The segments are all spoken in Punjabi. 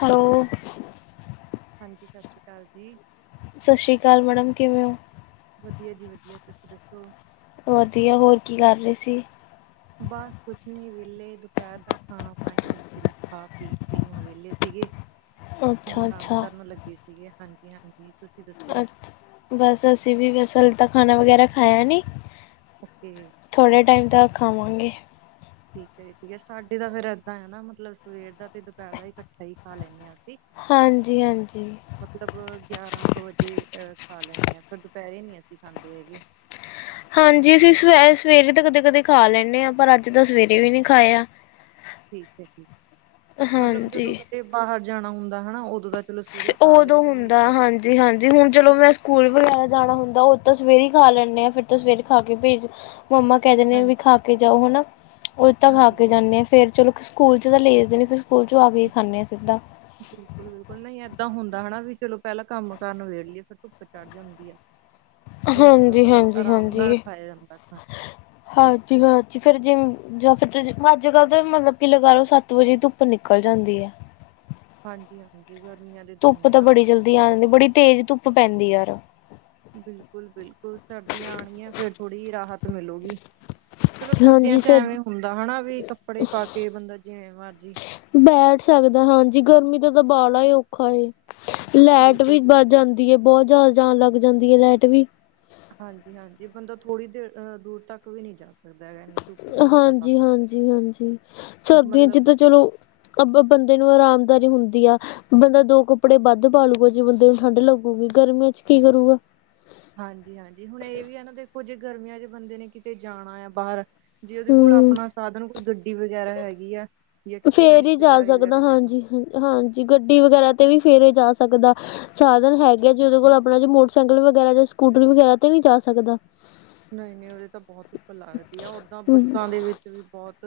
ਹੈਲੋ ਹਾਂਜੀ ਸਤਿ ਸ਼੍ਰੀ ਅਕਾਲ ਜੀ। ਸਤਿ ਸ਼੍ਰੀ ਅਕਾਲ ਮੈਡਮ ਕਿਵੇਂ ਹੋ ਵਧੀਆ ਜੀ ਵਧੀਆ ਤੁਸੀਂ ਦੱਸੋ ਵਧੀਆ ਹੋਰ ਕੀ ਕਰ ਰਹੇ ਸੀ ਬਸ ਕੁਛ ਨੀ ਵਿਹਲੇ ਦੁਪਹਿਰ ਦਾ ਖਾਣਾ ਪਾਣੀ ਖਾ ਪੀ ਕੇ ਹੁਣ ਵਿਹਲੇ ਸੀਗੇ ਹੁਣ ਅੱਛਾ ਆਰਾਮ ਅੱਛਾ ਕਰਨ ਲੱਗੇ ਸੀਗੇ ਹਾਂਜੀ-ਹਾਂਜੀ। ਅੱ ਬਸ ਅਸੀਂ ਵੀ ਬਸ ਹਲੇ ਤਾਂ ਖਾਣਾ ਵਗੈਰਾ ਖਾਇਆ ਨੀ। ਓਕੇ। ਥੋੜ੍ਹੇ ਟਾਈਮ ਤੱਕ ਖਾਵਾਂਗੇ। ਠੀਕ ਹੈ ਯਸ਼ ਅੰਟੀ ਦਾ ਫੇਰ ਏਦਾਂ ਹੈ ਨਾ ਮਤਲਬ ਸਵੇਰ ਦਾ ਤੇ ਦੁਪਹਿਰ ਦਾ ਹੀ ਇਕੱਠਾ ਹੀ ਖਾ ਲੈਂਦੇ ਹਾਂ ਅਸੀਂ। ਹਾਂਜੀ -ਹਾਂਜੀ। ਮਤਲਬ ਗਿਆਰਾਂ ਕੁ ਵਜੇ ਅ ਖਾ ਲੈਂਦੇ ਹਾਂ ਫਿਰ ਦੁਪਹਿਰੇ ਨਹੀ ਅਸੀਂ ਖਾਂਦੇ ਹੈਗੇ। ਹਾਂਜੀ ਅਸੀਂ ਸ ਸਵੇਰੇ ਤਾਂ ਕਦੇ -ਕਦੇ ਖਾ ਲੈਂਦੇ ਹਾਂ ਪਰ ਅੱਜ ਤਾਂ ਸਵੇਰੇ ਵੀ ਨੀ ਖਾਇਆ। ਠੀਕ ਹੈ ਠੀਕ, ਮਤਲਬ ਜਦੋਂ ਹਾਂਜੀ ਕਿਤੇ ਬਾਹਰ ਜਾਣਾ ਹੁੰਦਾ ਹਨਾ ਉਦੋਂ ਤਾਂ। ਚਲੋ ਸਵੇਰੇ ਖਾ ਲਈ ਨਹੀਂ ਤਾਂ। ਜੀ ਹਾਂਜੀ ਹੁਣ ਚਲੋ ਮੈਂ ਸਕੂਲ ਵਗੈਰਾ ਜਾਣਾ ਹੁੰਦਾ ਉਹ ਤਾਂ ਸਵੇਰੇ ਹੀ ਖਾ ਲੈਂਦੇ ਹਾਂ ਫਿਰ ਤਾਂ ਸਵੇਰੇ ਖਾ ਕੇ ਭੇਜ। ਮੰਮਾ ਕਹਿ ਦਿੰਦੇ ਹਾਂਜੀ ਵੀ ਖਾ ਕੇ ਜਾਓ ਹਨਾ ਉਹ ਤਾਂ ਖਾ ਕੇ ਹਾਂਜੀ ਹਾਂਜੀ ਜਾਂਦੇ ਆ ਫੇਰ ਚਲੋ ਸਕੂਲ ਚ ਤਾਂ ਲੇ ਜਾਦੇ ਨੇ ਫਿਰ ਸਕੂਲ ਚੋਂ ਆ ਕੇ ਹੀ ਖਾਂਦੇ ਹਾਂ ਸਿੱਧਾ ਬਿਲਕੁਲ-ਬਿਲਕੁਲ ਨਹੀਂ ਏਦਾਂ ਹੁੰਦਾ ਹੈ ਹਨਾ ਚਲੋ ਪਹਿਲਾਂ ਕੰਮ ਕਾਰ ਨਿਬੇੜ ਲੀਏ ਫੇਰ ਧੁੱਪ ਚੜ ਜਾਂਦੀ ਆ ਫਿਰ ਹਾਂਜੀ ਮਤਲਬ ਹਾਂਜੀ ਆਰਾਮ ਨਾਲ ਹਾਂਜੀ ਖਾਇਆ ਜਾਂਦਾ ਖਾਣੇ। ਹਾਂਜੀ- ਹਾਂਜੀ ਫੇਰ ਜੇ। ਜਾਂ ਫਿਰ ਅੱਜ ਕੱਲ੍ਹ ਤਾਂ ਮਤਲਬ ਕਿ ਲਗਾ ਲਓ ਸੱਤ ਵਜੇ ਧੁੱਪ ਨਿਕਲ ਜਾਂਦੀ ਹੈ। ਹਾਂਜੀ -ਹਾਂਜੀ ਗਰਮੀਆਂ ਦੇ ਦਿਨ ਧੁੱਪ ਨੇ ਤਾਂ ਨਾ। ਬੜੀ ਜਲਦੀ ਆ ਜਾਂਦੀ ਬੜੀ। ਤੇਜ਼ ਧੁੱਪ ਪੈਂਦੀ ਯਾਰ। ਬਿਲਕੁਲ -ਬਿਲਕੁਲ ਸਰਦੀਆਂ ਆਣਗੀਆਂ ਫੇਰ ਥੋੜ੍ਹੀ ਜਿਹੀ ਰਾਹਤ ਮਿਲੇਗੀ। ਚਲੋ ਸਰਦੀਆਂ ਹਾਂਜੀ ਚ ਸਰ ਐਵੇਂ ਹੁੰਦਾ ਹੈ ਹੋਣਾ ਵੀ ਕੱਪੜੇ ਪਾ ਕੇ ਬੰਦਾ ਜਿਵੇਂ ਮਰਜ਼ੀ। ਬੈਠ ਸਕਦਾ ਹਾਂਜੀ ਗਰਮੀ ਦਾ ਤਾਂ ਬਾੜਾ ਹੀ ਔਖਾ ਏ ਲਾਈਟ ਬਿਲਕੁਲ ਵੀ ਭੁੱਜ ਬਿਲਕੁਲ। ਜਾਂਦੀ। ਦੀਏ ਬਹੁਤ ਜ਼ਿਆਦਾ ਜਾਣ ਲੱਗ ਜਾਂਦੀ ਹੈ ਲਾਈਟ ਵੀ। ਹਾਂਜੀ -ਹਾਂਜੀ ਬੰਦਾ ਥੋੜ੍ਹੀ ਦੇਰ ਅਹ ਦੂਰ ਤੱਕ ਵੀ ਨਹੀਂ ਜਾ ਸਕਦਾ ਹੈਗਾ। ਧੁੱਪ ਦੇ ਵਿੱਚ ਤਾਂ ਹਾਂਜੀ ਬਾਹਰ। -ਹਾਂਜੀ- ਹਾਂਜੀ ਸਰਦੀਆਂ ਮਤਲਬ ਚ ਤਾਂ ਚਲੋ। ਅਬ ਬੰਦੇ ਨੂੰ ਆਰਾਮਦਾਰੀ ਹੁੰਦੀ ਆ। ਬੰਦਾ ਦੋ ਕੱਪੜੇ ਵੱਧ ਪਾਲੂਗਾ ਜੇ ਬੰਦੇ ਨੂੰ ਠੰਢ ਲੱਗੂਗੀ ਗਰਮੀਆਂ ਚ ਕੀ ਕਰੂਗਾ? ਹਾਂਜੀ- ਹਾਂਜੀ ਹੁਣ ਇਹ ਵੀ ਹੈ ਨਾ ਦੇਖੋ ਜੇ ਗਰਮੀਆਂ ਚ ਬੰਦੇ ਨੇ ਕਿਤੇ ਜਾਣਾ ਆ ਬਾਹਰ। ਜੇ ਉਹਦੇ ਕੋਲ ਹਮ ਆਪਣਾ ਸਾਧਨ ਕੋਈ ਗੱਡੀ ਵਗੈਰਾ ਹੈਗੀ ਆ ਜਾਂ ਕਿਤੇ ਵੀ ਫੇਰ ਹੀ ਜਾ ਰਿਸ਼ਤੇਦਾਰੀ ਸਕਦਾ ਵਗੈਰਾ ਜਾਣਾ। ਹਾਂਜੀ ਹਾਂਜੀ ਗੱਡੀ ਵਗੈਰਾ ਤੇ ਵੀ ਫਿਰ ਹੀ ਜਾ ਸਕਦਾ ਸਾਧਨ ਹੈਗੇ ਜੇ ਉਹਦੇ ਕੋਲ ਆਪਣਾ ਜੀ ਮੋਟਰ ਸਾਈਕਲ ਵਗੈਰਾ ਜਾਂ ਸਕੂਟਰੀ ਵਗੈਰਾ ਤੇ ਨਹੀਂ ਜਾ ਸਕਦਾ? ਨਹੀਂ- ਨਹੀਂ ਉਹਦੇ ਤਾਂ ਬਹੁਤ ਉੱਪਰ ਲੱਗਦੀ ਆ। ਓਦਾਂ ਬੱਸਾਂ ਦੇ ਵਿੱਚ। ਤੇ ਵੀ ਬਹੁਤ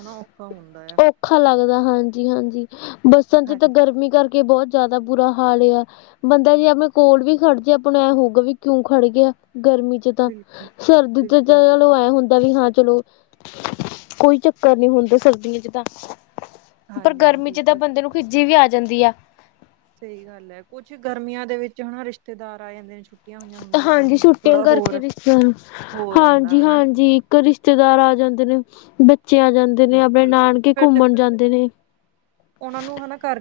ਹਨਾ ਔਖਾ ਹੁੰਦਾ ਆ। ਔਖਾ ਲੱਗਦਾ ਹਾਂਜੀ -ਹਾਂਜੀ ਬੱਸਾਂ ਚ ਤਾਂ ਹਾਂਜੀ ਗਰਮੀ ਕਰਕੇ ਬਹੁਤ ਜ਼ਿਆਦਾ ਬੁਰਾ ਹਾਲ ਆ। ਬੰਦਾ ਜੇ ਆਪਣੇ ਕੋਲ ਵੀ ਖੜ ਜਾਏ ਆਪਾਂਨੂੰ ਐ ਹੋਊਗਾ ਵੀ ਕਿਉਂ ਖੜ ਗਿਆ ਗਰਮੀ ਚ। ਤਾਂ ਬਿਲਕੁਲ ਸਰਦੀ ਤੇ ਚ ਬਿਲਕੁਲ-ਬਿਲਕੁਲ ਚਲੋ ਅਹਿ ਹੁੰਦਾ ਵੀ ਹਾਂ ਚਲੋ। ਕੋਈ ਚੱਕਰ ਨਹੀਂ ਹੁੰਦਾ ਸਰਦੀਆਂ ਚ ਤਾਂ। ਪਰ ਗਰਮੀ ਹਾਂਜੀ-ਹਾਂਜੀ ਇਹ ਚ ਤਾਂ ਗੱਲ ਬੰਦੇ ਨੂੰ ਸਹੀ ਖਿਜੀ ਵੀ ਆ ਜਾਂਦੀ ਆ। ਸਹੀ ਗੱਲ ਹੈ ਕੁੱਛ ਗਰਮੀਆਂ ਦੇ ਵਿੱਚ ਹਨਾ ਰਿਸ਼ਤੇਦਾਰ ਆ ਜਾਂਦੇ ਨੇ ਛੁੱ। ਹਾਂਜੀ ਛੁੱਟੀਆਂ ਕਰਕੇ ਰਿਸ਼ਤੇਦਾਰ ਹੋ ਜਾਂਦਾ ਹਾਂਜੀ- ਹਨਾ ਹਾਂਜੀ। ਤਾਂ ਰਿਸ਼ਤੇਦਾਰ ਆ ਜਾਂਦੇ ਨੇ ਬੱਚੇ ਆ ਜਾਂਦੇ। ਦਿਨੇ ਆਪਣੇ ਬਿਲਕੁਲ ਨਾਨਕੇ ਫਿਰ ਤੇ ਘੁੰਮਣ ਜਾਂਦੇ ਨੇ।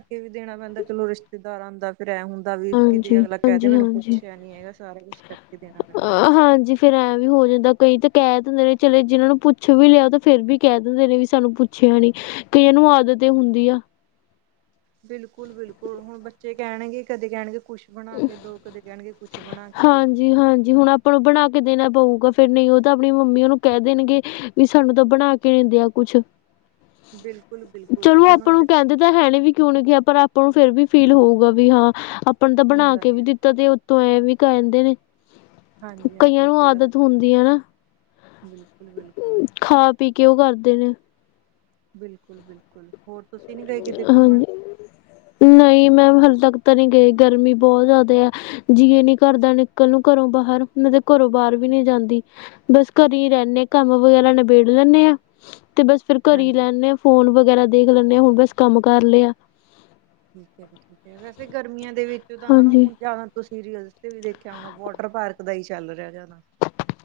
ਇਹ ਵੀ ਦੇਣਾ ਪੈਂਦਾ ਚਲੋ ਰਿਸ਼ਤੇਦਾਰ ਆਂਦਾ ਫੇਰ ਐਂ ਹੁੰਦਾ। ਦਾ ਵੀ ਕਿਤੇ ਅਗਲਾ ਕਹਿ ਦੇ ਮੈਨੂੰ ਹਾਂਜੀ-ਹਾਂਜੀ-ਹਾਂਜੀ ਪੁੱਛਿਆ ਨੀ ਹੈਗਾ ਸਾਰਾ ਕੁਛ ਕਰਕੇ ਦੇਣਾ ਪੈਂਦਾ। ਅ ਹਾਂਜੀ ਫੇਰ ਐਂ ਵੀ ਹੋ ਜਾਂਦਾ ਕਈ ਤਾਂ ਕਹਿ ਦਿੰਦੇ ਨੇ ਚਲੇ ਜਿਹਨਾਂ ਨੂੰ ਪੁੱਛ ਵੀ ਲਿਆ ਤਾਂ ਫੇਰ ਵੀ ਕਹਿ ਦਿੰਦੇ ਨੇ ਵੀ ਸਾਨੂੰ ਪੁੱਛ। ਪੁੱਛਿਆ ਨਹੀਂ ਕਈਆਂ ਨੂੰ ਆਦਤ ਈ ਹੁੰਦੀ ਆ। ਬਿਲਕੁਲ -ਬਿਲਕੁਲ ਹੁਣ ਬੱਚੇ ਕਹਿਣਗੇ ਕਦੇ ਕਹਿਣਗੇ। ਕੁਛ ਬਣਾ ਕੇ ਦੋ ਕਦੇ ਕਹਿਣਗੇ ਕੁਛ ਬਣਾ ਕੇ ਦੋ। ਜੀ ਹਾਂਜੀ ਹੁਣ ਆਪਾਂ ਨੂੰ ਬਣਾ ਕੇ ਦੇਣਾ ਪਊਗਾ ਫਿਰ ਨਹੀਂ ਉਹ ਤਾਂ ਆਪਣੀ ਮੰਮੀ ਉਹਨੂੰ ਕਹਿ ਦੇਣਗੇ। ਵੀ ਸਾਨੂੰ ਤਾਂ ਬਣਾ ਕੇ ਨਹੀਂ ਦਿਆ ਕੁਛ। ਬਿਲਕੁਲ, ਬਿਲਕੁਲ ਚਲੋ ਹੁਣ। ਆਪਾਂ ਨੂੰ ਕਹਿੰਦੇ ਤਾਂ ਹੈ ਨਹੀਂ ਵੀ ਕਿਉਂ ਨੀ ਕਿਹਾ ਪਰ ਆਪਾਂ ਨੂੰ ਫਿਰ ਵੀ ਫੀਲ ਹੋਊਗਾ ਵੀ ਹਾਂ ਆਪਾਂ ਤਾਂ ਬਣਾ ਹੁੰਦਾ ਕੇ ਹੀ ਵੀ ਆ ਦਿਤ। ਦੇ ਉੱਤੋਂ ਐ ਵੀ ਕਹਿੰਦੇ ਨੇ ਹਾਂਜੀ ਕਈਆਂ ਹਾਂਜੀ ਇਹ ਨੂੰ ਤੇ ਗੱਲ ਆਦਤ ਹੁੰਦੀ ਆ ਨਾ। ਬਿਲਕੁਲ ਬਿਲਕੁਲ। ਖਾ ਪੀ ਕੇ ਉਹ ਕਰਦੇ ਨੇ। ਬਿਲਕੁਲ ਬਿਲਕੁਲ ਹੋਰ ਤੁਸੀਂ ਨੀ ਗਏ ਕਿਤੇ ਘੁੰਮਣ। ਹਾਂਜੀ ਨਹੀਂ ਮੈ ਹਾਲੇ ਤੱਕ ਤਾਂ ਨਹੀਂ ਗਈ ਗਰਮੀ ਬਹੁਤ ਜ਼ਿਆਦਾ ਹੈ। ਜੀ ਨਹੀਂ ਕਰਦਾ ਨਿਕਲ ਨੂੰ ਘਰੋਂ ਬਾਹਰ ਮੈਂ ਤੇ ਘਰੋਂ ਬਾਹਰ ਵੀ ਨਹੀਂ ਜਾਂਦੀ। ਬਸ ਘਰੇ ਹੀ ਰਹਦੇ ਆਂ ਕੰਮ ਵਗੈਰਾ ਨਿਬੇੜ ਲੈਂਦੇ ਆਂ ਤੇ ਬਸ ਫਿਰ ਘਰੇ ਹੀ ਹਾਂਜੀ ਰਹਿੰਦੇ ਆਂ। ਫੋਨ ਵਗੈਰਾ ਦੇਖ ਲੈਂਦੇ ਆ ਹੁਣ ਬਸ ਕੰਮ ਕਰ ਲਿਆ। ਠੀਕ ਹੈ ਜੀ ਠੀਕ ਹੈ ਵੈਸੇ ਗਰਮੀਆਂ ਦੇ ਵਿੱਚ ਤਾਂ ਹਨਾ ਹਾਂਜੀ ਹੁਣ ਜਿਆਦਾ ਤੁਸੀਂ। ਸੀਰੀਅਲ ਤੇ ਵੀ ਦੇਖਿਆ ਹੋਣਾ ਵਾਟਰ ਪਾਰਕ ਦਾ ਹੀ ਚੱਲ ਰਿਹਾ ਜਾਂਦਾ।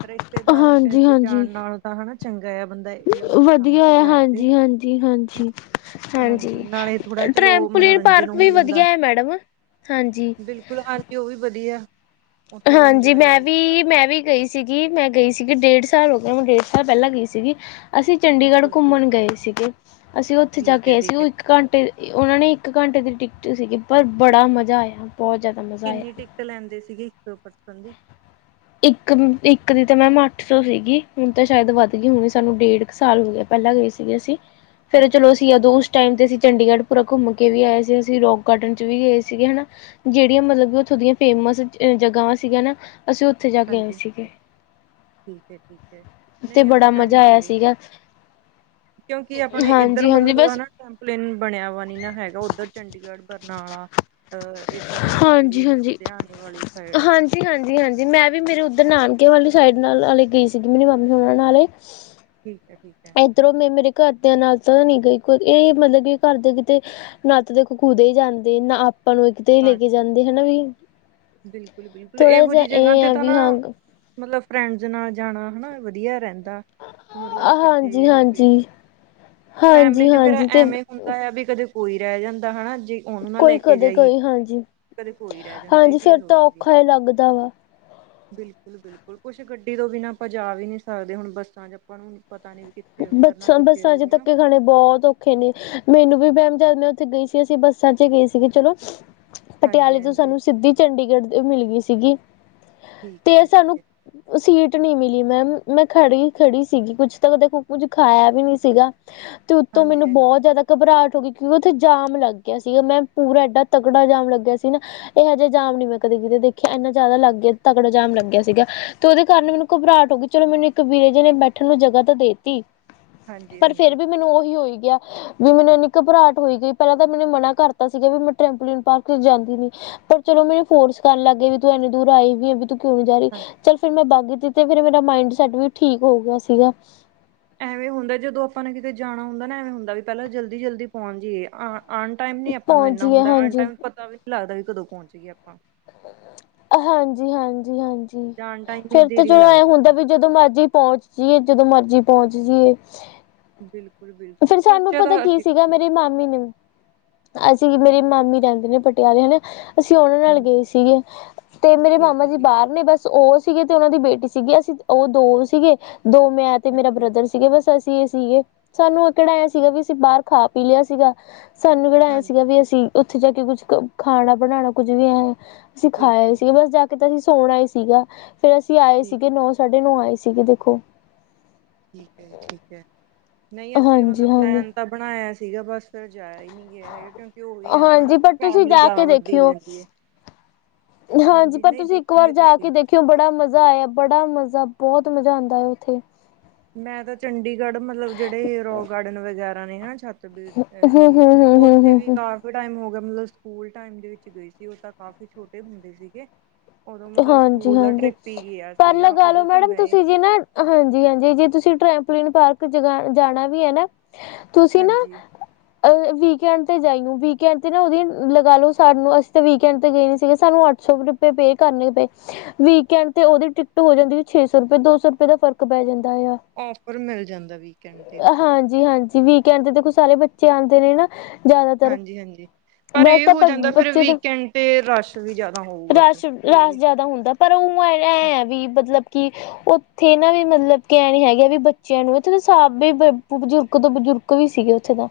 ਰਿਸ਼ਤੇਦਾਰਾਂ ਹਾਂਜੀ ਵਿੱਚ ਜਾਣ ਹਾਂਜੀ ਨਾਲੋਂ ਤਾਂ ਹਨਾ ਚੰਗਾ ਆ ਬੰਦਾ। ਇਹੋ ਜਿਹੀ ਥਾਵਾਂ ਵਧੀਆ ਤੇ ਆ ਜਾਇਆ ਤੇ ਹਾਂਜੀ -ਹਾਂਜੀ -ਹਾਂਜੀ -ਹਾਂਜੀ ਨਾਲੇ ਥੋੜਾ ਟਰੈਫਿਕ। ਚਲੋ ਪੁਲੀਨ ਮਨੋਰੰਜਨ ਪਾਰਕ ਹੋ ਵੀ ਜਾਂਦਾ ਵਧੀਆ ਹੈ ਮੈਡਮ ਹਾਂਜੀ। ਬਿਲਕੁਲ [inaudible] ਉਹ ਵੀ ਵਧੀਆ ਹੈ। ਹਾਂਜੀ ਮੈਂ ਵੀ ਮੈਂ ਵੀ ਗਈ ਸੀ। ਸੀਗੀ ਮੈਂ ਗਈ ਸੀਗੀ ਡੇਢ ਸਾਲ ਹੋ ਗਿਆ ਮੈਂ ਡੇਢ ਸਾਲ ਪਹਿਲਾਂ ਗਈ ਸੀਗੀ। ਅਸੀਂ ਚੰਡੀਗੜ੍ਹ ਓਕੇ ਓਕੇ ਘੁੰਮਣ ਗਏ ਸੀਗੇ। ਅਸੀਂ ਉੱਥੇ ਜਾ ਠੀਕ ਹੈ ਕੇਏ ਸੀ ਠੀਕ ਹੈ ਉਹ ਇੱਕ ਘੰਟੇ ਉਹਨਾਂ ਨੇ ਇੱਕ ਘੰਟੇ ਦੀ ਟਿਕਟ ਸੀਗੀ ਪਰ ਬੜਾ ਮਜ਼ਾ ਆਇਆ ਬਹੁਤ ਜ਼ਿਆਦਾ। ਮਜ਼ਾ ਆਇਆ ਕਿੰਨੀ ਟਿਕਕ ਲੈਂਦੇ ਸੀਗੇ ਇੱਕ ਦੋ ਪਰਸਨ ਦੀ। ਇੱਕ ਇੱਕ ਦੀ ਤਾਂ ਮੈਮ ਅੱਠ ਸੌ ਸੀਗੀ ਹੁਣ ਤਾਂ ਸ਼ਾਇਦ ਵੱਧ ਗਈ ਹੋਣੀ ਸਾਨੂੰ ਡੇਢ ਸਾਲ ਹੋ ਗਿਆ ਪਹਿਲਾਂ ਗਏ ਸੀਗੇ ਅਸੀ ਫੇਰ ਚਲੋ ਓਕੇ ਅਸੀਂ ਜਦੋਂ ਉਸ ਉਸ ਟਾਈਮ ਤੇ ਅਸੀਂ ਚੰਡੀਗੜ੍ਹ ਪੂਰਾ ਘੁੰਮ ਕੇ ਵੀ ਆਏ ਸੀ ਅਸੀਂ ਰੋਕ ਗਾਰਡਨ ਚ ਵੀ ਗਏ ਸੀਗੇ ਹਨਾ ਜਿਹੜੀਆਂ ਮਤਲਬ ਕਿ ਉੱਥੋਂ ਦੀਆਂ ਫੇਮਸ ਜਗ੍ਹਾ ਸੀਗੀਆਂ ਨਾ ਅਸੀਂ ਜਾ ਕੇ ਆਏ ਹਾਂਜੀ ਸੀਗੇ ਹਾਂਜੀ ਠੀਕ ਹੈ ਠੀਕ ਹੈ। ਤੇ ਨਹੀਂ ਬੜਾ ਅਸੀਂ ਤਾਂ ਮਜ਼ਾ ਨਹੀਂ ਆਇਆ ਗਏ ਹੈ ਸੀਗਾ ਕਿਉਂਕਿ ਆਪਣੇ ਇੱਧਰ ਹਾਂਜੀ ਹਾਂਜੀ ਮਤਲਬ ਹੈ ਬਸ ਨਾ ਕੰਪਲੇਨ ਬਣਿਆ ਵਾ ਨੀ ਨਾ ਹੈਗਾ ਉੱਧਰ ਚੰਡੀਗੜ੍ਹ ਬਰਨਾਲਾ ਅ ਇੱਧਰਲੀ ਸਾਈਡ ਹਾਂਜੀ ਹੀਨ ਹਾਂਜੀ ਲੁਧਿਆਣੇ ਵਾਲੀ ਸਾਈਡ। ਹਾਂਜੀ ਹਾਂਜੀ ਹਾਂਜੀ ਮੈਂ ਵੀ ਮੇਰੇ ਉੱਧਰ ਨਾਨਕੇ ਵਾਲੀ ਸਾਈਡ ਨਾਲੇ ਗਈ ਸੀਗੀ ਮੇਰੀ ਮਾਮੀ ਸੋ ਨਾਲੇ ਠੀਕ ਹੈ ਠੀਕ ਹੈ। ਇੱਧਰੋਂ ਮੈਂ ਮੇਰੇ ਘਰਦਿਆਂ ਨਾਲ ਤਾਂ ਨੀ ਗਈ ਇਹ ਮਤਲਬ ਕਿ ਘਰ ਦੇ ਕਿਤੇ ਨਾ ਤਾਂ ਦੇਖੋ ਕੁਦੇ ਹੀ ਜਾਂਦੇ ਨਾ ਆਪਾਂ ਨੂੰ ਇੱਕ ਤੇ ਹੀ ਲੈ ਕੇ ਜਾਂਦੇ ਹਨਾ ਵੀ। ਬਿਲਕੁਲ ਬਿਲਕੁਲ ਥੋੜਾ ਇਹੋ ਜਿਹਾ ਜਿਹੀ ਜਗ੍ਹਾ ਇਹ ਤੇ ਆ ਤਾਂ ਵੀ ਨਾ ਹਾਂ ਮਤਲਬ ਫਰੈਂਡਸ ਨਾਲ ਜਾਣਾ ਹਨਾ ਵਧੀਆ ਰਹਿੰਦਾ। ਮਤਲਬ ਹਾਂਜੀ ਇਕੱਠੇ ਹੋ ਕੇ ਹਾਂਜੀ ਫੈਮਲੀ ਹਾਂਜੀ ਚ ਫਿਰ ਹਾਂਜੀ ਤੇ ਐਵੇਂ ਦਾ ਆ ਵੀ ਕਦੇ ਕੋਈ ਰਹਿ ਜਾਂਦਾ ਹਨਾ ਜੇ ਉਹਨੂੰ ਨਾ ਲੈ ਕੋਈ ਕੇ ਕਦੇ ਜਾਈਏ ਕਦੇ ਕੋਈ ਰਹਿ ਜਾਂਦਾ। ਫਿਰ ਚੀਜ਼ ਤਾਂ ਔਖਾ ਹੀ ਲੱਗਦਾ ਵਾ। ਬਿਲਕੁਲ ਬਿਲਕੁਲ ਕੁਛ ਗੱਡੀ ਤੋਂ ਬਿਨਾਂ ਆਪਾਂ ਜਾ ਵੀ ਨਹੀਂ ਸਕਦੇ ਹੁਣ ਬੱਸਾਂ ਚ ਆਪਾਂ ਨੂੰ ਪਤਾ ਨੀ ਕਿੱਥੇ ਉਤਰਨਾ ਬੱਸਾਂ ਕਿੱਥੇ ਬੱਸਾਂ ਚ ਹੋਊਗਾ ਨਾ ਧੱਕੇ ਖਾਣੇ ਬਹੁਤ ਰੱਖੇ ਨੇ ਮੈਨੂੰ ਵੀ ਮੈਮ ਜਦ ਮੈਂ ਉੱਥੇ ਗਈ ਸੀ ਅਸੀਂ ਬੱਸਾਂ ਚ ਗਈ ਸੀਗੀ ਚਲੋ ਪਟਿਆਲੇ ਤੋਂ ਹਾਂਜੀ-ਹਾਂਜੀ ਸਾਨੂੰ ਸਿੱਧੀ ਚੰਡੀਗੜ੍ਹ ਮਿਲ ਗਈ ਸੀਗੀ ਠੀਕ ਹੈ ਤੇ ਜੀ ਠੀਕ ਸਾਨੂੰ ਹੈ ਸੀਟ ਨਹੀਂੀਮ ਮਿਲੀ ਮੈਮ ਮੈਂ ਖੜੀ ਖੜੀ ਸੀਗੀ ਕੁੱਛ ਤਾਂ ਦੇਖ ਕੁਝ ਖਾਇਆ ਵੀ ਨੀ ਸੀਗਾ ਤੇ ਉੱਤੋਂ ਮੈਨੂੰ ਬਹੁਤ ਹਾਂਜੀ-ਹਾਂਜੀ, ਜ਼ਿਆਦਾ ਘਬਰਾਹਟ ਹੋ ਗਈ ਕਿਉਂਕਿ ਉੱਥੇ ਜਾਮ ਲੱਗ ਗਿਆ ਸੀਗਾ ਮੈਂ ਪੂਰਾ ਐਡਾ ਤਕੜਾ ਜਾਮ ਲੱਗਿਆ ਸੀ ਨਾ ਇਹੋ ਜਿਹਾ ਜਾਮ ਨੀ ਮੈਂ ਕਦੇ ਕਿਤੇ ਦੇਖਿਆ ਇੰਨਾ ਜ਼ਿਆਦਾ ਲੱਗ ਗਿਆ ਤਕੜਾ ਜਾਮ ਲੱਗਿਆ ਸੀਗਾ ਤੇ ਉਹਦੇ ਕਾਰਨ ਮੈਨੂੰ ਘਬਰਾਹਟ ਹੋ ਗਈ। ਚਲੋ ਮੈਨੂੰ ਇੱਕ ਵੀਰੇ ਜੇ ਨੇ ਬੈਠਣ ਨੂੰ ਜਗ੍ਹਾ ਤੇ ਦੇਤੀ। ਹਾਂਜੀ-ਹਾਂਜੀ, ਹਾਂਜੀ। ਪਰ ਫਿਰ ਵੀ ਮੈਨੂੰ ਉਹੀ ਹੋ ਹੀ ਗਿਆ। ਵੀ ਮੈਨੂੰ ਇੰਨੀ ਘਬਰਾਹਟ ਹੋਈ ਗਈ ਪਹਿਲਾਂ ਤਾਂ ਮੈਨੂੰ ਮਨਾ ਕਰਤਾ ਸੀਗਾ ਵੀ ਮੈਂ ਟਰੈਂਪੋਲੀਨ ਪਾਰਕ ਚ ਜਾਂਦੀ ਨਹੀ। ਪਰ ਚਲੋ ਮੈਨੂੰ ਫੋਰਸ ਕਰਨ ਲੱਗੇ ਵੀ ਤੂੰ ਇੰਨੀ ਦੂਰ ਆਈ ਵੀ ਹੈ ਵੀ ਤੂੰ ਕਿਉਂ ਨੀ ਜਾ ਰਹੀ ਹਾਂਜੀ ਹਾਂਜੀ। ਚੱਲ ਫਿਰ ਮੈਂ ਬਾਗੀ ਦੀ ਤੇ ਫਿਰ ਮੇਰਾ ਮਾਇੰਡ ਸੈਟ ਵੀ ਠੀਕ ਹੋ ਗਿਆ ਸੀਗਾ। ਐਵੇਂ ਹੁੰਦਾ ਜਦੋਂ ਆਪਾਂ ਨੂੰ ਕਿਤੇ ਜਾਣਾ ਹੁੰਦਾ ਨਾ ਐਵੇਂ ਹੁੰਦਾ ਵੀ ਪਹਿਲਾਂ ਜਲਦੀ ਜਲਦੀ ਪਹੁੰਚ ਜਾਈਏ ਆ। ਟਾਈਮ ਨੀ ਆਪਾਂ ਨੂੰ ਪਹੁੰਚ ਇੰਨਾ ਜਈਏ ਹੁੰਦਾ ਹਰ ਹਾਂਜੀ ਟਾਈਮ ਪਤਾ ਵੀ ਨੀ ਲੱਗਦਾ ਕਿ ਕਦੋਂ ਪਹੁੰਚ ਗਏ ਆਪਾਂ। ਹਾਂਜੀ ਹਾਂਜੀ ਹਾਂਜੀ ਜਾਣ ਟਾਈਮ ਹੀ ਫੇਰ ਦੇਰ ਤਾਂ ਹੀ ਚਲੋ ਐਂ ਲੱਗਦੀ ਆਪਾਂ ਹੁੰਦਾ ਵੀ ਨੂੰ ਜਦੋਂ ਮਰਜੀੀ ਪਹੁੰਚ ਜਈਏ ਜਦੋਂ ਮਰਜੀ ਪਹੁੰਚ ਜਾਈਏ ਬਿਲਕੁਲ ਬਿਲਕੁਲ ਫੇਿਰ ਸਾਨੂੰ ਸੋਚਿਆ ਪਤਾ ਤਾਂ ਕੀ ਅਸੀਂ ਸੀਗਾ ਵੀ ਸੀ। ਮੇਰੇ ਮਾਮ ਾਮ ਨੇ ਅਸੀਂ ਮੇਰੀ ਮਾਮੀ ਰਹਿੰਦੇ ਨੇ ਪਟਿਆਲੇ ਹਨਾ ਅਸੀਂ ਉਹਨਾਂ ਨਾਲ ਗਏ ਹਾਂਜੀ ਸੀਗੇ ਤੇ ਮੇਰੇ ਠੀਕ ਮਾਮਾ ਹੈ ਜੀ ਠੀਕ ਹੈ ਬਾਹਰ ਨੇ ਬਸ ਉਹ ਸੀਗੇ ਤੇ ਉਹਨਾਂ ਦੀ ਬੇਟੀ ਸੀਗੀ ਅਸੀਂ ਉਹ ਦੋ ਸੀਗੇ ਦੋ ਮੈਂ ਤੇ ਮੇਰਾ ਹਾਂਜੀ ਬ੍ਰਦਰ ਸੀਗੇ ਬਸ ਅਸੀਂ। ਸੀਗੇ ਸਾਨੂੰ ਉਹ ਕਿਹੜਾ ਇਹ ਸੀਗਾ ਵੀ ਅਸੀਂ ਬਾਹਰ ਖਾ ਪੀ ਲਿਆ ਸੀਗਾ ਸਾਨੂੰ ਜੜਆ ਹਾਂਜੀ ਸੀਗਾ ਵੀ ਅਸੀਂ ਉੱਥੇ ਜਾ ਕੇ ਕੁੱਛ ਖਾਣਾ ਬਣਾਣਾ ਕੁੱਝ ਵੀ ਹੈ ਬਿਲਕੁਲ ਸਿਖਾਇਆ ਸੀ ਬਿਲਕੁਲ, ਬਸ ਜਾ ਕੇ ਤਾਂ ਅਸੀਂ ਸੋਣਾ ਹੀ ਸੀਗਾ ਫੇਰ ਅਸੀਂ ਆਏ ਠੀਕ ਸੀਗੇ ਨੌ ਸਾਠ ਨੂੰ ਆਏ ਸੀਗੇ ਦੇਖੋ ਠੀਕ ਹੈ ਜੀ ਠੀਕ ਹੈ ਨਹੀਂ ਅਸੀਂ ਹਾਂਜੀ ਮਤਲਬ ਹਾਂਜੀ ਪਲੈਨ ਤਾਂ ਬਣਾਇਆ ਸੀਗਾ ਬਸ ਫਿਰ ਜਾਇਆ ਹੀ ਨਹੀਂ ਹੈਗਾ ਕਿਉਂਕਿ ਉਹੀ ਹੈ ਨਾ ਹਨਾ ਹਾਂਜੀ ਫਿਰ ਪਰ ਤੁਸੀਂ ਫੈਮਲੀ ਜਾ ਜ਼ਿਆਦਾ ਕੇ ਵੱਡੀ ਹੋ ਦੇਖਿਓ ਜਾਂਦੀ ਹੈ। ਹਾਂਜੀ ਪਰ ਨਹੀਂ ਤੁਸੀਂ ਇੱਕ ਵਾਰ ਦੇਖਾਂਗੇ ਤਾਂ ਜਾ ਸਹੀ ਕੇ ਦੇਖ ਕਿਉਂ ਬੜਾ ਮਜ਼ਾ ਆਇਆ ਬੜਾ ਮਜ਼ਾ ਬਹੁਤ ਮਜ਼ਾ ਆਉਂਦਾ ਆ ਉੱਥੇ ਮੈਂ ਤਾਂ ਚੰਡੀਗੜ੍ਹ ਮਤਲਬ ਜਿਹੜੇ ਰੋਕ ਗਾਰਡਨ ਵਗੈਰਾ ਨੇ ਹਨ ਛ ਬ ਹੂੰ ਇਹ ਹੂੰ ਹੂੰ ਹੂੰ ਉੱਥੇ ਹੂੰ ਵੀ ਹੂੰ ਬੜਾ ਟਾਈਮ ਹੋ ਗਿਆ ਮਤਲਬ ਸਕੂਲ ਟਾਈਮ ਦੇ ਵਿੱਚ ਗਈ ਸੀ ਉਹ ਤਾਂ ਕਾਫੀ ਛੋਟੇ ਹੁੰਦੇ ਸੀਗੇ ਕ ਹਾਂਜੀ ਹਾਂਜੀ ਗਿਆ ਪਰ ਸੀਗਾ ਲਗਾ ਲੋ ਉਦੋਂ ਮੈਡਮ ਘੁੰਮਿਆ ਏ ਤੁਸੀਂ ਜੇ ਨਾ ਹਾਂਜੀ ਹਾਂਜੀ ਜੇ ਤੁਸੀਂ ਟ੍ਰੈਂਪਲੀਨ ਪਾਰਕ ਜ ਜਾਣਾ ਵੀ ਹੈ ਨਾ ਤੁਸੀਂ ਨਾ ਹਾਂਜੀ ਵੀਕਐਂਡ ਤੇ ਜਾਈ ਵੀਕਐਂਡ ਤੇ ਨਾ ਉਹਦੀ ਲਗਾ ਲਓ, ਸਾਨੂੰ ਅਸੀਂ ਤਾਂ ਵੀਕਐਂਡ ਤੇ ਗਏ ਨੀ ਸੀਗੇ ਸਾਨੂੰ ਅੱ। ਸੋ ਡੱਬੇ ਬੇਕ ਕਰਨੇ ਪਏ ਵੀਕਐਂਡ ਤੇ ਉਹਦੀ ਟਿਕਟ ਹੋ ਜਾਂਦੀ ਸੀ ਛੇ ਸੌ ਰੁਪਏ ਦੋ ਸੌ ਰੁਪਏ ਦਾ ਫ਼ਰਕ ਪੈ ਜਾਂਦਾ ਆ। ਔਫਰ ਮਿਲ ਜਾਂਦਾ ਵੀਕਐਂਡ ਦੇ ਉੱਪਰ ਜੀ ਹਾਂਜੀ ਵੀਕਐਂਡ ਦੇ ਕੁ ਸਾਰੇ ਬੱਚੇ ਆਉਂਦੇ ਨੇ ਨਾ ਜ਼ਿਆਦਾਤਰ ਹਾਂਜੀ ਹਾਂਜੀ ਪਰ ਇਹ ਵੈਸੇ ਹੋ ਤਾਂ ਜਾਂਦਾ ਫਿਰ ਬੱਚੇ ਤਾਂ ਵੀਕਐਂਡ ਤੇ ਰਸ਼ ਵੀ ਜਿਆਦਾ ਹੋਊਗਾ ਫਿਰ ਰਸ਼ ਇਹ ਵੀ ਰਸ਼ ਹੂੰ ਜ਼ਿਆਦਾ ਹੁੰਦਾ ਪਰ ਉਹ ਐਂ ਹੈ ਵੀ ਮਤਲਬ ਕਿ ਉੱਥੇ ਨਾ ਵੀ ਮਤਲਬ ਕਿ ਨੀ ਹੈਗੇ ਵੀ ਬੱਚਿਆਂ ਨੂੰ ਇੱਥੇ ਸਭ ਬਜ਼ੁਰਗ ਤੋਂ ਬਜ਼ੁਰਗ ਵੀ ਸੀਗੇ ਉੱਥੇ ਦਾ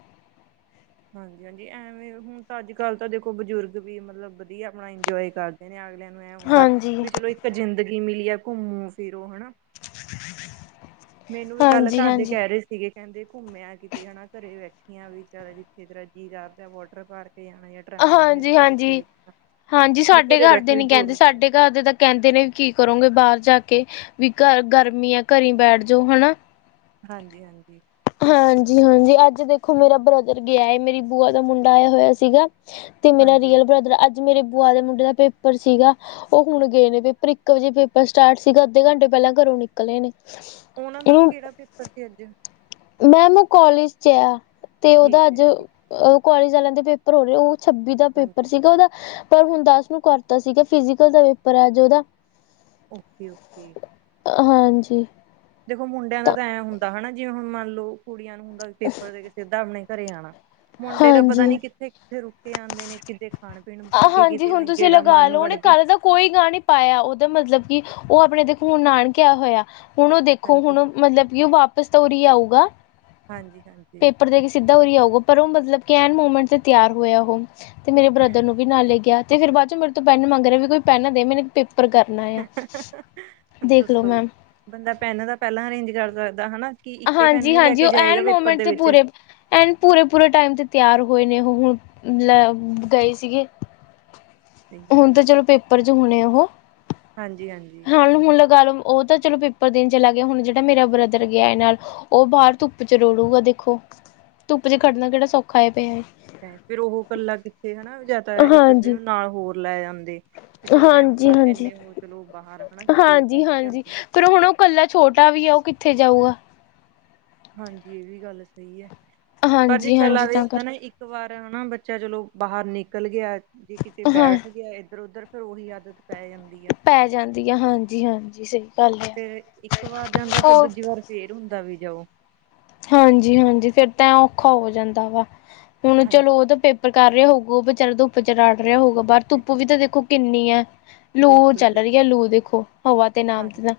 ਹਾਂਜੀ ਹਾਂਜੀ ਐਵੇਂ ਹੁਣ ਤਾਂ ਅੱਜ ਕੱਲ ਤਾਂ ਦੇਖੋ ਬਜ਼ੁਰਗ ਵੀ ਮਤਲਬ ਵਧੀਆ ਆਪਣਾ ਇੰਜੋਏ ਕਰ ਕ ਨੇ ਅਗਲਿਆਂ ਨੂੰ ਇਹ ਹੁੰਦਾ ਹਾਂਜੀ। ਵੀ ਚਲੋ ਇੱਕ ਜ਼ਿੰਦਗੀ ਮਿਲੀ ਹੈ ਘੁੰਮੋ ਫਿਰੋ ਹਨਾ [inaudible] ਮੈਨੂੰ ਵੀ ਗੱਲ ਹਾਂਜੀ ਘਰ ਦੇ ਹਾਂਜੀ ਕਹਿ ਰਹੇ ਸੀ ਇਹ ਕਹਿੰਦੇ ਘੁੰਮਿਆ ਕਿਤੇ ਹਨਾ ਘਰੇ ਬੈਠੀਆਂ ਵੀ ਜਿੱਥੇ ਦਰਜੀ ਲਦਾ ਵੋਟਰ ਪਾਕ ਕੇ ਜਾਣਾ ਟਰੈਂਪਲਿਨ ਦੇ ਹਾਂਜੀ ਵਿੱਚ ਜਿੱਥੇ ਹਾਂਜੀ ਵੀ ਜਾਣਾ ਹਾਂਜੀ ਵੀ ਸਾਡੇ ਘਰੇ ਘਰ ਬੈਠੇ ਦੇ ਵੀ ਨੀ ਬੋਰ ਕਹਿੰਦੇ ਹੁੰਦੇ ਨੇ ਸਾਡੇ ਘਰ ਦੇ ਤਾਂ ਕਹਿੰਦੇ ਨੇ ਵੀ ਕੀ ਕਰੋਗੇ ਬਾਹਰ ਜਾ ਕੇ ਵੀ ਘਰ ਗਰਮੀ ਹੈ ਘਰੇ ਬੈਠ ਜਾਓ ਹਨਾ ਹਾਂਜੀ ਹਾਂਜੀ ਹਾਂਜੀ ਹਾਂਜੀ ਅੱਜ ਦੇਖੋ ਮੇਰਾ ਬ੍ਰਦਰ ਆਇਆ ਹੈ ਮੇਰੀ ਬੂਆ ਦਾ ਮੁੰਡਾ ਆਇਆ ਹੋਇਆ ਸੀਗਾ ਤੇ ਮੇਰਾ ਹਾਂਜੀ ਰੀਅਲ ਬ੍ਰਦਰ ਅੱਜ ਮੇਰੇ ਬੂਆ ਦੇ ਮੁੰਡੇ ਦਾ ਪੇਪਰ ਸੀਗਾ ਉਹ ਹੁਣ ਗਏ ਨੇ ਪੇਪਰ ਇੱਕ ਵਜੇ ਪੇਪਰ ਸਟਾਰਟ ਸੀਗਾ ਅੱਧੇ ਘੰਟੇ ਪਹਿਲਾਂ ਘਰੋਂ ਨਿਕਲੇ ਨੇ ਉਹਨਾਂ ਦਾ ਕਿਹੜਾ ਪੇਪਰ ਸੀ ਅੱਜ ਮੈਮ ਉਹ ਕਾਲਜ ਚ ਆਇ ਤੇ ਉਹਦਾ ਠੀਕ ਹੈ ਅੱਜ ਦੀਦੀ ਕਾਲਜ ਵਾਲਿਆਂ ਦੇ ਪੇਪਰ ਹੋ ਰਹੇ ਉਹ ਛੱਬੀ ਦਾ ਪੇਪਰ ਹਾਂਜੀ ਸੀਗਾ ਉਹਦਾ ਪਰ ਹੁਣ ਦਸ ਨੂੰ ਕਰਤਾ ਸੀਗਾ ਫਿਜ਼ਕਲ ਦਾ ਪੇਪਰ ਹੈ ਅੱਜ ਉਹਦਾ ਓਕੇ ਓਕੇ ਹਾਂਜੀ ਦੇਖੋ ਮੁੰਡਿਆਂ ਦਾ ਤਾਂ ਐਂ ਹੁੰਦਾ ਹਨਾ ਜਿਵੇਂ ਹੁਣ ਮੰਨ ਲਓ ਕੁੜੀਆਂ ਨੂੰ ਹੁੰਦਾ ਵੀ ਪੇਪਰ ਦੇ ਕੇ ਸਿੱਧਾ ਆਪਣੇ ਘਰੇ ਆਣਾ ਮੁੰਡੇ ਦਾ ਪਤਾ ਹਾਂਜੀ ਨੀ ਕਿੱਥੇ ਕਿੱਥੇ ਰੁਕੇ ਆਂਦੇ ਨੇ ਕਿਤੇ ਖਾਣ ਪੀਣ ਵ ਬੜ ਗਏ ਹਾਂਜੀ ਕਿਤੇ ਹੁਣ ਤੁਸੀਂ ਗੇੜਾ ਮਾਰਨ ਲਗਾ ਨੂੰ ਲਓ ਵੜ ਉਹਨੇ ਗਏ ਕੱਲ ਦਾ ਕੋਈ ਗਾ ਨੀ ਪਾਇਆ ਉਹਦਾ ਮਤਲਬ ਕਿ ਉਹ ਆਪਣੇ ਦੇ ਖੂਨ ਨਾਨਕਿਆ ਹੋਇਆ। ਹੁਣ ਉਹ ਦੇਖੋ ਹਾਂਜੀ ਹੁਣ ਮਤਲਬ ਕਿ ਉਹ ਵਾਪਿਸ ਤਾਂ ਉਰੀ ਆਊਗਾ। ਹਾਂਜੀ-ਹਾਂ ਪੇਪਰ ਦੇ ਕੇ ਸਿੱਧਾ ਉਰੇ ਆਊਗਾ ਪਰ ਉਹ ਮਤਲਬ ਕਿ ਐਨ ਮੋਮੈਂਟ ਤੇ ਤਿਆਰ ਹੋਇਆ ਉਹ ਤੇ ਮੇਰੇ ਬ੍ਰਦਰ ਨੂੰ ਵੀ ਨਾਲ ਲੈ ਗਿਆ ਫਿਰ ਬਾਅਦ ਚ ਮੇਰੇ ਤੋਂ ਪੈਨ ਮੰਗ ਰਿਹਾ ਵੀ ਕੋਈ ਪੈਨ ਦੇ ਮੇ ਪੇਪਰ ਪੇਪਰ ਕਰਨਾ ਆ ਦੇਖਲੋ ਦੱਸੋ ਮੈਮ ਬੰਦਾ ਪੈਨ ਦਾ ਪਹਿਲਾਂ ਅਰੇਂਜ ਕਰ ਸਕਦਾ ਹਨਾ ਕਿ ਇੱਕੇ ਪੈਨ ਹਾਂਜੀ ਹੀ ਲੈ ਕੇ ਜਾਏਗਾ ਪੇਪਰ ਦੇ ਵਿੱਚ ਐ ਪੂਰੇ ਪੂਰੇ ਟਾਈਮ ਤੇ ਤਿਆਰ ਹੋਏ ਨੇ ਉਹ ਹੁਣ ਲੈ ਗਏ ਸੀਗੇ ਸਹੀ ਹੁਣ ਗੱਲ ਹੈ ਤਾਂ ਚਲੋ ਪੇਪਰ 'ਚ ਹੋਣੇ ਉਹ ਹਾਂਜੀ ਹਾਂਜੀ ਹਣ ਹੁਣ ਲਗਾ ਲਓ ਉਹ ਤਾਂ ਚਲੋ ਪੇਪਰ ਦੇਣ ਚਲਾ ਗਿਆ ਹੁਣ ਜਿਹੜਾ ਮੇਰਾ ਬਰਦਰ ਗਿਆ ਇਹ ਨਾਲ ਉਹ ਬਾਹਰ ਧੁੱਪ ਚ ਰੁੜੂਗਾ ਦੇਖੋ ਧੁੱਪ ਚ ਖੜਨਾ ਕਿਹੜਾ ਸੌਖਾ ਪਿਆ ਫੇਰ ਉਹ ਇਕੱਲਾ ਕਿੱਥੇ ਹਨਾ ਯਾ ਤਾਂ ਇੱਕ ਅੱਧੇ ਹਾਂਜੀ ਨੂੰ ਨਾਲ ਹੋਰ ਲੈ ਜਾਂਦੇ। ਵੀ ਚਲੋ ਐਂ ਹਾਂਜੀ ਹੁੰਦਾ ਹਾਂਜੀ ਇੰਨੇ ਉਹ ਚਲੋ ਬਾਰ ਹਨਾ ਕਿਤੇ ਬੈਠ ਜਾਂ ਫੇਰ ਹੁਣ ਓ ਕੱਲਾ ਛੋਟਾ ਵੀ ਆ ਓ ਕਿੱਥੇ ਜਾਊਗਾ? ਹਾਂਜੀ ਐ ਵੀ ਗੱਲ ਸਈ ਐ ਪਰ ਜੇ ਹਾਂਜੀ ਚਲਾ ਹਾਂਜੀ ਵੀ ਤਾਂ ਜਾਂਦਾ ਨਾ ਇੱਕ ਕਰਕੇ ਇੱਕ ਵਾਰ ਹਨਾ ਬੱਚਾ ਚਲੋ ਬਾਹਰ ਨਿਕਲ ਗਿਆ, ਜੇ ਕਿਤੇ ਹਾਂ ਬੈਠ ਗਿਆ ਇੱਧਰ ਉਧਰ ਫੇਰ ਓਹੀ ਆਦਤ ਪੈ ਜਾਂਦੀ ਐ। ਪੈ ਜਾਂਦੀ ਐ, ਹਾਂਜੀ-ਹਾਂਜੀ ਸਈ ਫੇਰ ਇੱਕ ਵਾਰ ਜਾਂਦਾ ਫੇਰ ਦੂਜੀ ਵਾਰ ਫੇਰ ਹੁੰਦਾ ਵੀ ਜਾਓ। ਹਾਂਜੀ-ਹਾਂਜੀ, ਫੇਰ ਤਾਂ ਐ ਔਖਾ ਹੋ ਜਾਂਦਾ ਵਾ ਹੁਨ ਹਾਂਜੀ ਚਲੋ ਉਹ ਤਾਂ ਪੇਪ ਕਰ ਰਿਹਾ ਹੋਊਗਾ, ਉਹ ਵਿਚਾਰਾ ਧੁੱਪ ਚ ਰੜ ਰਿਹਾ ਹੋਊਗਾ। ਬਾਰ ਧੁੱਪ ਵੀ ਤਾਂ ਦੇਖੋ ਕਿੰਨੀ ਐ, ਲੂ ਬਿਲਕੁਲ ਚੱਲ ਰਹੀ ਐ ਬਿਲਕੁਲ ਲੂ ਦੇਖੋ। ਹਵਾ ਤੇ ਨਾਮ ਹਾਂਜੀ ਤੇ ਦਾ,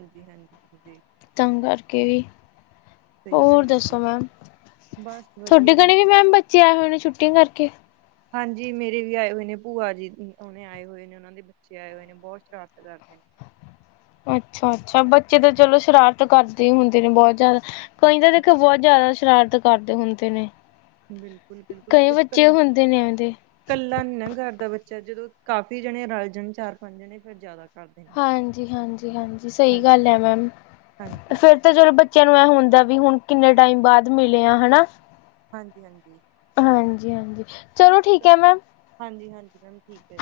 ਹਾਂਜੀ ਹਾਂਜੀ ਹਾਂਜੀ ਤਾਂ ਕਰਕੇ ਸਹੀ ਹੋਰ ਗੱਲ ਹੈ ਜੀ ਦੱਸੋ ਮੈਮ, ਬਸ ਤੁਹਾਡੇ ਵਧੀਆ ਜੀ ਗਣੇ ਵੀ ਮੈਮ ਬੱਚੇ ਆਏ ਹੋਏ ਨੇ ਛੁੱਟੀਆਂ ਕਰਕੇ। ਹਾਂਜੀ ਮੇਰੇ ਵੀ ਆਏ ਹੋਏ ਨੇ, ਭੂਆ ਜੀ ਉਹਣੇ ਆਏ ਹੋਏ ਨੇ। ਓਨਾਂ ਦੇ ਬੱਚੇ ਆਏ ਹੋਏ ਨੇ, ਬੋਤ ਸ਼ਰਾਰਤਾਂ ਕਰਦੇ ਨੇ। ਅੱਛਾ-ਅੱਛਾ ਬੱਚੇ ਤਾਂ ਚਲੋ ਸ਼ਰਾਰਤ ਕਰਦੇ ਹੀ ਹੁੰਦੇ ਨੇ ਬੋਤ ਜ਼ਿਆਦਾ। ਕਈ ਤਾਂ ਦੇਖੋ ਬੋਤ ਜ਼ਿਆਦਾ ਸ਼ਰਾਰਤ ਕਰਦੇ ਹੁੰਦੇ ਨੇ। ਬਿਲਕੁਲ ਬਿਲਕੁਲ ਕਈ ਕੁਛ ਬੱਚੇ ਕੱਲਾ ਹੁੰਦੇ ਨੇ ਐਵੇਂ ਦੇ। ਕੱਲਾ ਨੀ ਨਾ ਕਰਦਾ ਬੱਚਾ ਜਦੋਂ ਕਾਫੀ ਜਣੇ ਰਲ ਜਾਣ ਚਾਰ ਪੰਜ ਜਣੇ ਫਿਰ ਜਾਦਾ ਹਾਂਜੀ, ਹਾਂਜੀ, ਹਾਂਜੀ ਸਹੀ ਹਾਂਜੀ, ਗੱਲ ਐ ਮੈਮ ਹਾਂਜੀ, ਹਾਂਜੀ, ਫਿਰ ਤੇ ਚਲੋ ਬੱਚਿਆਂ ਨੂੰ ਇਹ ਹੁੰਦਾ ਵੀ ਹੁਣ ਕਿੰਨੇ ਟਾਈਮ ਬਾਦ ਮਿਲੇ ਆ ਹਨਾ। ਹਾਂਜੀ-ਹਾਂਜੀ। ਹਾਂਜੀ-ਹਾਂਜੀ, ਚਲੋ ਠੀਕ ਐ ਮੈਮ। ਹਾਂਜੀ-ਹਾਂਜੀ ਮੈਮ ਠੀਕ ਐ।